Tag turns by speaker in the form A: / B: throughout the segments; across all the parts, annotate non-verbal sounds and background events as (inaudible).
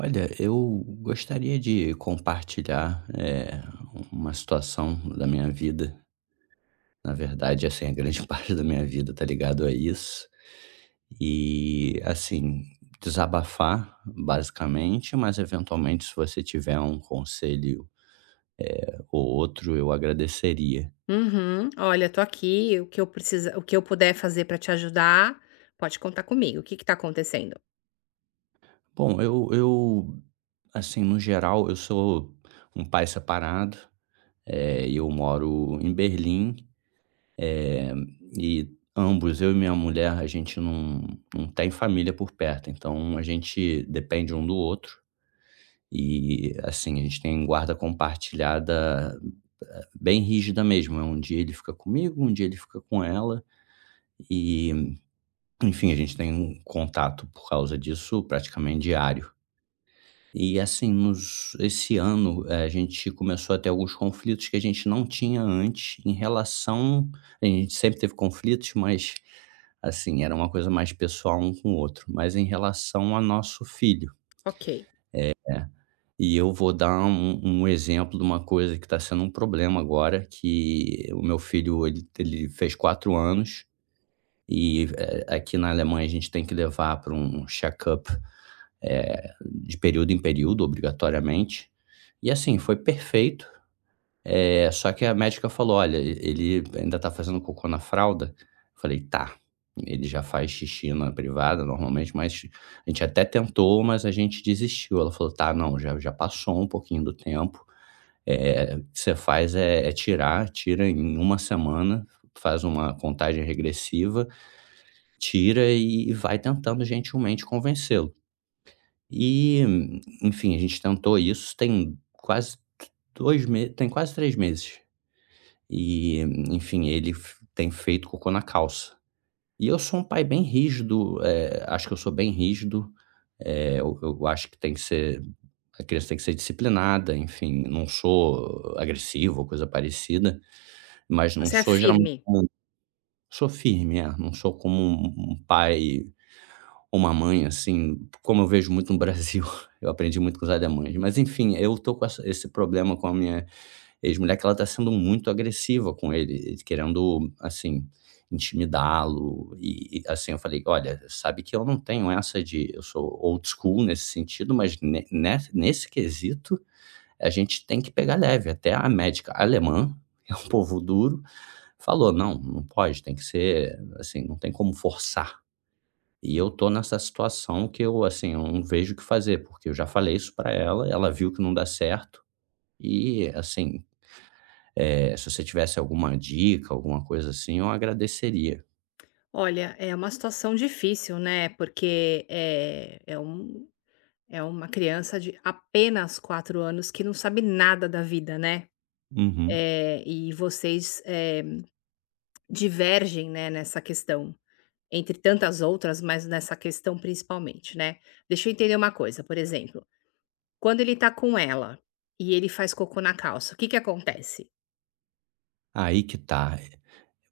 A: Olha, eu gostaria de compartilhar, uma situação da minha vida. Na verdade, assim, a grande (laughs) parte da minha vida tá ligado a isso. E, assim, desabafar, basicamente, mas eventualmente se você tiver um conselho, ou outro, eu agradeceria.
B: Uhum. "Olha, tô aqui, o que eu precisa o que eu puder fazer pra te ajudar, pode contar comigo. O que que tá acontecendo?".
A: Bom, eu, assim, no geral, eu sou um pai separado, e eu moro em Berlim. Eh, e ambos, eu e minha mulher, a gente não tem família por perto, então a gente depende um do outro e, assim, a gente tem guarda compartilhada, bem rígida mesmo, é um dia ele fica comigo, um dia ele fica com ela e, enfim, a gente tem um contato por causa disso praticamente diário. E assim, nos esse ano, a gente começou a ter alguns conflitos que a gente não tinha antes em relação, a gente sempre teve conflitos, mas, assim, era uma coisa mais pessoal um com o outro, mas em relação a nosso filho,
B: Ok.
A: né. E eu vou dar um exemplo de uma coisa que está sendo um problema agora, que o meu filho ele fez 4 anos e, aqui na Alemanha a gente tem que levar para um check-up de período em período, obrigatoriamente. E assim, foi perfeito. Só que a médica falou: "Olha, ele ainda tá fazendo cocô na fralda?" Eu falei: "Tá". Ele já faz xixi na privada normalmente, mas a gente até tentou, mas a gente desistiu. Ela falou: "Tá, não, já já passou um pouquinho do tempo. Eh, o que você faz é é tirar, tira em uma semana, faz uma contagem regressiva, tira e vai tentando gentilmente convencê-lo". E, enfim, a gente tentou isso tem quase 2 meses, tem quase 3 meses. E, enfim, ele f tem feito cocô na calça. E eu sou um pai bem rígido, acho que eu sou bem rígido, eu acho que tem que ser, a criança tem que ser disciplinada, enfim, não sou agressivo ou coisa parecida, mas não
B: Você é
A: sou geralmente,
B: firme.
A: sou firme, é, não sou como um pai, uma mãe, assim, como eu vejo muito no Brasil, (laughs) eu aprendi muito com os alemães, mas enfim, eu tô com essa esse problema com a minha ex-mulher, que ela tá sendo muito agressiva com ele, querendo, assim, intimidá-lo e, assim, eu falei: "Olha, sabe que eu não tenho essa de, eu sou old school nesse sentido, mas ne nes nesse quesito, a gente tem que pegar leve", até a médica alemã, (laughs) que é um povo duro, falou: "Não, não pode, tem que ser assim, não tem como forçar". E eu tô nessa situação que eu, assim, eu não vejo o que fazer, porque eu já falei isso pra ela, ela viu que não dá certo e, assim, se você tivesse alguma dica, alguma coisa assim, eu agradeceria.
B: Olha, é uma situação difícil, né, porque é um é uma criança de apenas 4 anos que não sabe nada da vida, né.
A: Uhum.
B: E vocês, divergem, né, nessa questão, entre tantas outras, mas nessa questão principalmente, né. Deixa eu entender uma coisa, por exemplo, quando ele tá com ela, e ele faz cocô na calça, o que que acontece?
A: Aí que tá.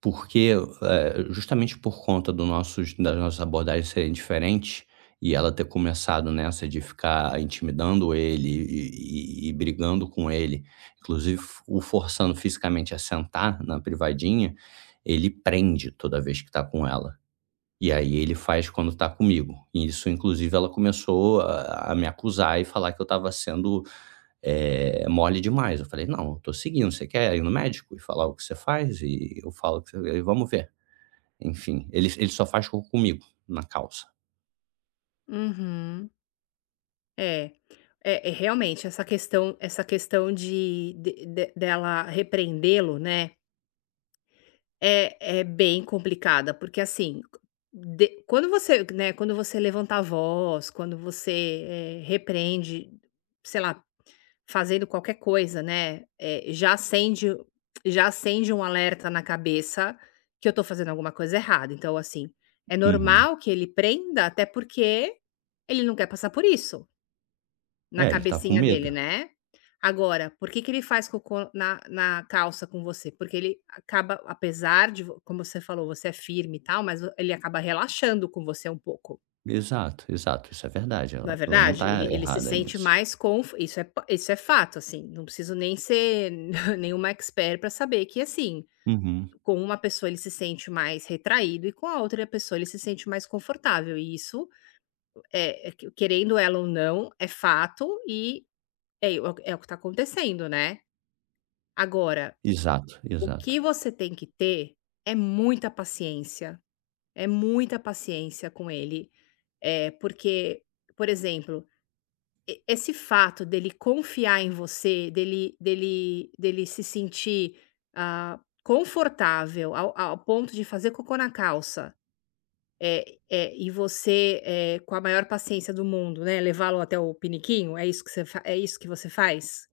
A: Porque, justamente por conta do nossos das nossas abordagens serem diferentes, e ela ter começado nessa de ficar intimidando ele e brigando com ele, inclusive f o forçando fisicamente a sentar na privadinha, ele prende toda vez que está com ela. E aí ele faz quando está comigo. E isso inclusive ela começou a me acusar e falar que eu estava sendo é mole demais. Eu falei: "Não, eu tô seguindo. Você quer ir no médico e falar o que você faz? E eu falo o que você e vamos ver". Enfim, ele só faz cocô comigo, na calça.
B: Uhum. É, é realmente essa questão de dela repreendê-lo, né, é bem complicada, porque assim, de quando você, né, quando você levanta a voz, quando você, repreende, sei lá, fazendo qualquer coisa, né, já acende um alerta na cabeça que eu tô fazendo alguma coisa errada. Então, assim, é
A: Uhum.
B: normal que ele prenda, até porque ele não quer passar por isso, na
A: É, ele tá com
B: cabecinha
A: medo.
B: dele, né. Agora, por que que ele faz cocô na na calça com você? Porque ele acaba apesar de vo como você falou, você é firme e tal, mas ele acaba relaxando com você um pouco.
A: Exato, exato, isso é verdade.
B: Não é
A: Ela não
B: verdade?
A: tá
B: Ele se
A: errada
B: sente
A: nisso.
B: mais conf isso é pa isso é fato, assim, não preciso nem ser (laughs) nenhuma expert para saber que, assim,
A: Uhum.
B: com uma pessoa ele se sente mais retraído e com a outra pessoa ele se sente mais confortável e isso, é que querendo ela ou não, é fato e é o que está acontecendo, né. Agora,
A: Exato,
B: o que
A: exato.
B: você tem que ter é muita paciência, é muita paciência com ele, é porque, por exemplo, e esse fato dele confiar em você, dele se sentir, ah, confortável ao ao ponto de fazer cocô na calça, é e você, com a maior paciência do mundo, né, levá-lo até o piniquinho, é isso que você fa é isso que você faz?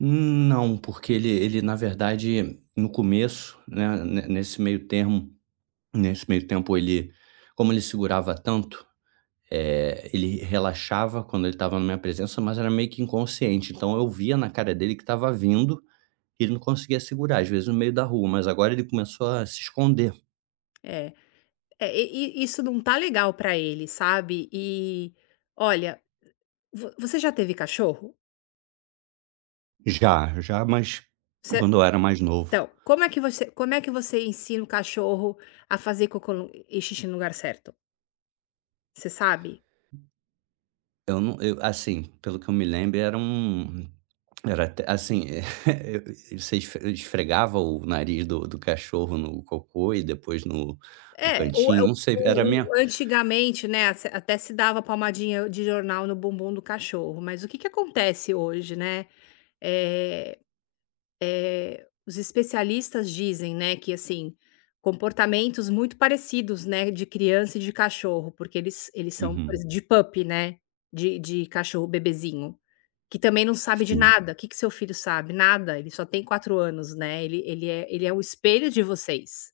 A: Não, porque ele na verdade, no começo, né, ne nesse meio termo, nesse meio tempo ele como ele segurava tanto, ele relaxava quando ele estava na minha presença, mas era meio que inconsciente, então eu via na cara dele que estava vindo e ele não conseguia segurar, às vezes no meio da rua, mas agora ele começou a se esconder.
B: É. É, e isso não tá legal pra ele, sabe. E, olha, vo você já teve cachorro?
A: Já, já, mas
B: Você
A: quando eu era mais novo.
B: então, como é que você como é que você ensina o cachorro a fazer cocô no e xixi no lugar certo? Você sabe?
A: Eu não eu assim, pelo que eu me lembro, era um, era até assim, (laughs) eu- você esfregava o nariz do cachorro no cocô e depois no no
B: É, o é
A: cantinho, não sei, era minha.
B: o- antigamente, né, ace até se dava palmadinha de jornal no bumbum do cachorro, mas o que que acontece hoje, né, eh, os especialistas dizem, né, que, assim, comportamentos muito parecidos, né, de criança e de cachorro, porque eles são, por
A: Uhum,
B: exemplo, de pup né, de cachorro bebezinho, que também não sabe de
A: sim,
B: nada. O que que seu filho sabe? Nada, ele só tem 4 anos, né, ele é o espelho de vocês.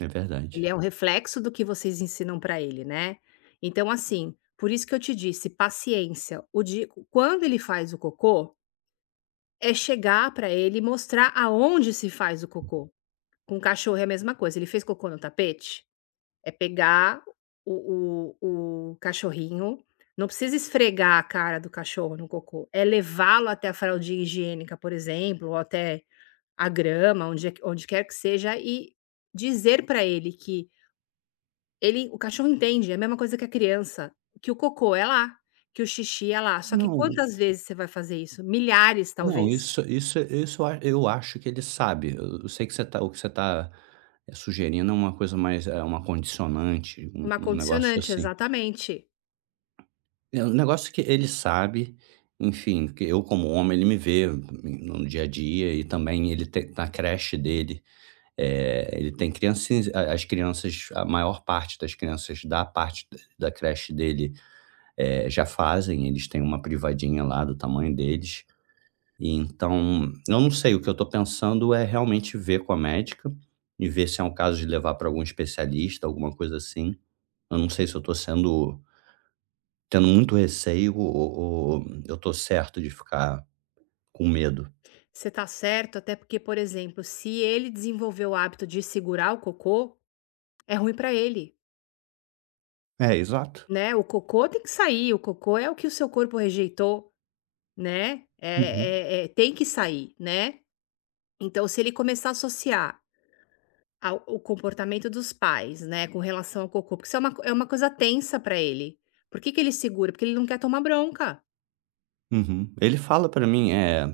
A: é
B: Ele
A: verdade.
B: é um reflexo do que vocês ensinam para ele, né. Então, assim, por isso que eu te disse, paciência. O di quando ele faz o cocô, é chegar para ele e mostrar aonde se faz o cocô. Com o cachorro é a mesma coisa, ele fez cocô no tapete, é pegar o cachorrinho, não precisa esfregar a cara do cachorro no cocô, é levá-lo até a fraldinha higiênica, por exemplo, ou até a grama, onde é onde quer que seja, e dizer para ele que ele o cachorro entende, é a mesma coisa que a criança, que o cocô é lá, que o xixi é lá, só que
A: Não,
B: quantas vezes você vai fazer isso? Milhares,
A: não,
B: talvez.
A: isso eu a eu acho que ele sabe. Eu sei que você tá, o que você tá, sugerindo é uma coisa mais, é uma condicionante, um
B: Uma
A: um negócio
B: condicionante,
A: assim.
B: exatamente.
A: É um negócio que ele sabe, enfim, que eu como homem ele me vê no dia a dia e também ele tem na creche dele, ele tem crianças, as crianças, a maior parte das crianças da parte da da creche dele, já fazem, eles têm uma privadinha lá do tamanho deles. E então, eu não sei, o que eu tô pensando é realmente ver com a médica e ver se é um caso de levar para algum especialista, alguma coisa assim. Eu não sei se eu tô sendo, tendo muito receio ou eu tô certo de ficar com medo.
B: Você tá certo, até porque, por exemplo, se ele desenvolver o hábito de segurar o cocô, é ruim pra ele,
A: É, exato.
B: né, o cocô tem que sair, o cocô é o que o seu corpo rejeitou, né,
A: Uhum,
B: é, é, tem que sair, né. Então se ele começar a associar ao o comportamento dos pais, né, com relação ao cocô, porque isso é uma co- é uma coisa tensa para ele. Por que que ele segura? Porque ele não quer tomar bronca.
A: uhum. Ele fala pra mim, é: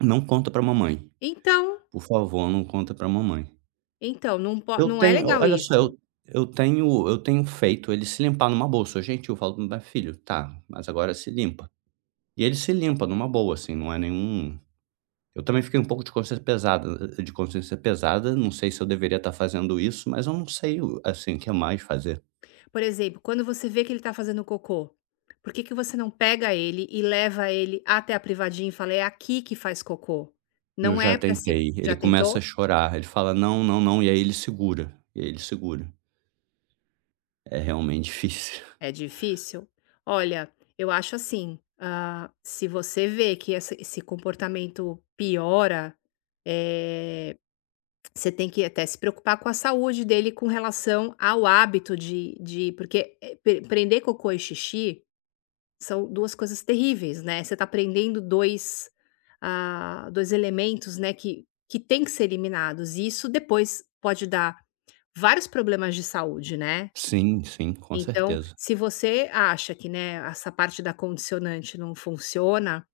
A: "Não conta pra mamãe,
B: Então,
A: por favor, não conta pra mamãe".
B: então, não po
A: Eu
B: não é
A: tenho,
B: legal
A: olha só,
B: isso.
A: eu tenho, eu tenho feito ele se limpar numa bolsa. Gentil, eu falo: meu filho, tá, mas agora se limpa". E ele se limpa numa boa, assim, não é nenhum, eu também fiquei um pouco de consciência pesada, não sei se eu deveria estar fazendo isso, mas eu não sei o assim, o que mais fazer.
B: Por exemplo, quando você vê que ele tá fazendo cocô, por que que você não pega ele e leva ele até a privadinha e fala: "É aqui que faz cocô,
A: Eu
B: não
A: já
B: é pra segu"
A: tentei, ele
B: Já
A: começa a
B: tentou?
A: chorar, ele fala: "Não, não, não", e aí ele segura, É realmente difícil.
B: É
A: (laughs)
B: difícil? Olha, eu acho assim, ah, se você vê que essa esse comportamento piora, eh, você tem que até se preocupar com a saúde dele com relação ao hábito de porque, pre prender cocô e xixi são 2 coisas terríveis, né, você tá prendendo 2, ah, 2 elementos, né, que tem que ser eliminados e isso depois pode dar vários problemas de saúde, né.
A: Sim, sim, com
B: Então,
A: certeza.
B: se você acha que, né, essa parte da condicionante não funciona,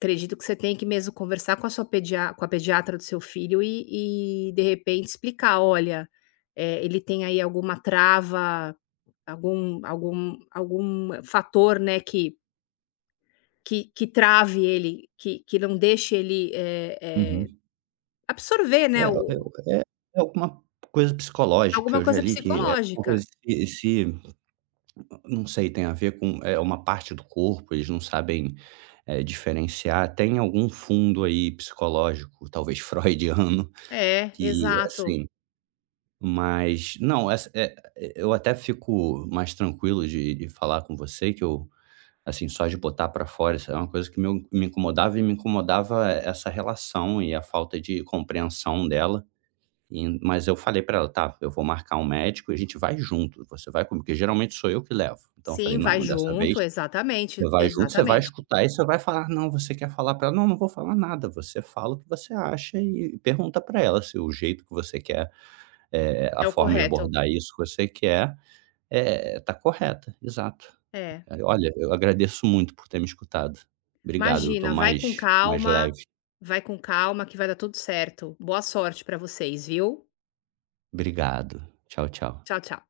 B: acredito que você tem que mesmo conversar com a sua pedia com a pediatra do seu filho e de repente explicar: "Olha, ele tem aí alguma trava, algum fator, né, que que trave ele, que não deixe ele, eh,
A: Uhum.
B: absorver, né,
A: É,
B: o
A: eu é, é alguma coisa psicológica,
B: alguma
A: eu já
B: coisa
A: li que é uma
B: psicológica".
A: coisa se se, não sei, tem a ver com, é uma parte do corpo, eles não sabem, diferenciar. Tem algum fundo aí psicológico, talvez freudiano, (laughs)
B: É,
A: que
B: exato.
A: assim, mas não, essa eu até fico mais tranquilo de falar com você, que eu, assim, só de botar pra fora, isso é uma coisa que meu me incomodava e me incomodava essa relação e a falta de compreensão dela, e mas eu falei pra ela: "Tá, eu vou marcar um médico e a gente vai junto, você vai comigo", porque geralmente sou eu que levo. Então eu falei:
B: Sim, vai
A: "Não, dessa vez,
B: junto,
A: você
B: exatamente,
A: vai junto, você vai
B: exatamente.
A: escutar e você vai falar". "Não, você quer falar pra ela?" "Não, não vou falar nada", você fala o que você acha e pergunta pra ela se o jeito que você quer, a
B: É o
A: forma de
B: correto.
A: abordar isso que você quer, tá correta. Exato.
B: É.
A: Olha, eu agradeço muito por ter me escutado. Obrigado, eu tô
B: Imagina,
A: mais leve.
B: vai com calma que vai dar tudo certo. Boa sorte pra vocês, viu.
A: Obrigado. Tchau, tchau.
B: Tchau, tchau.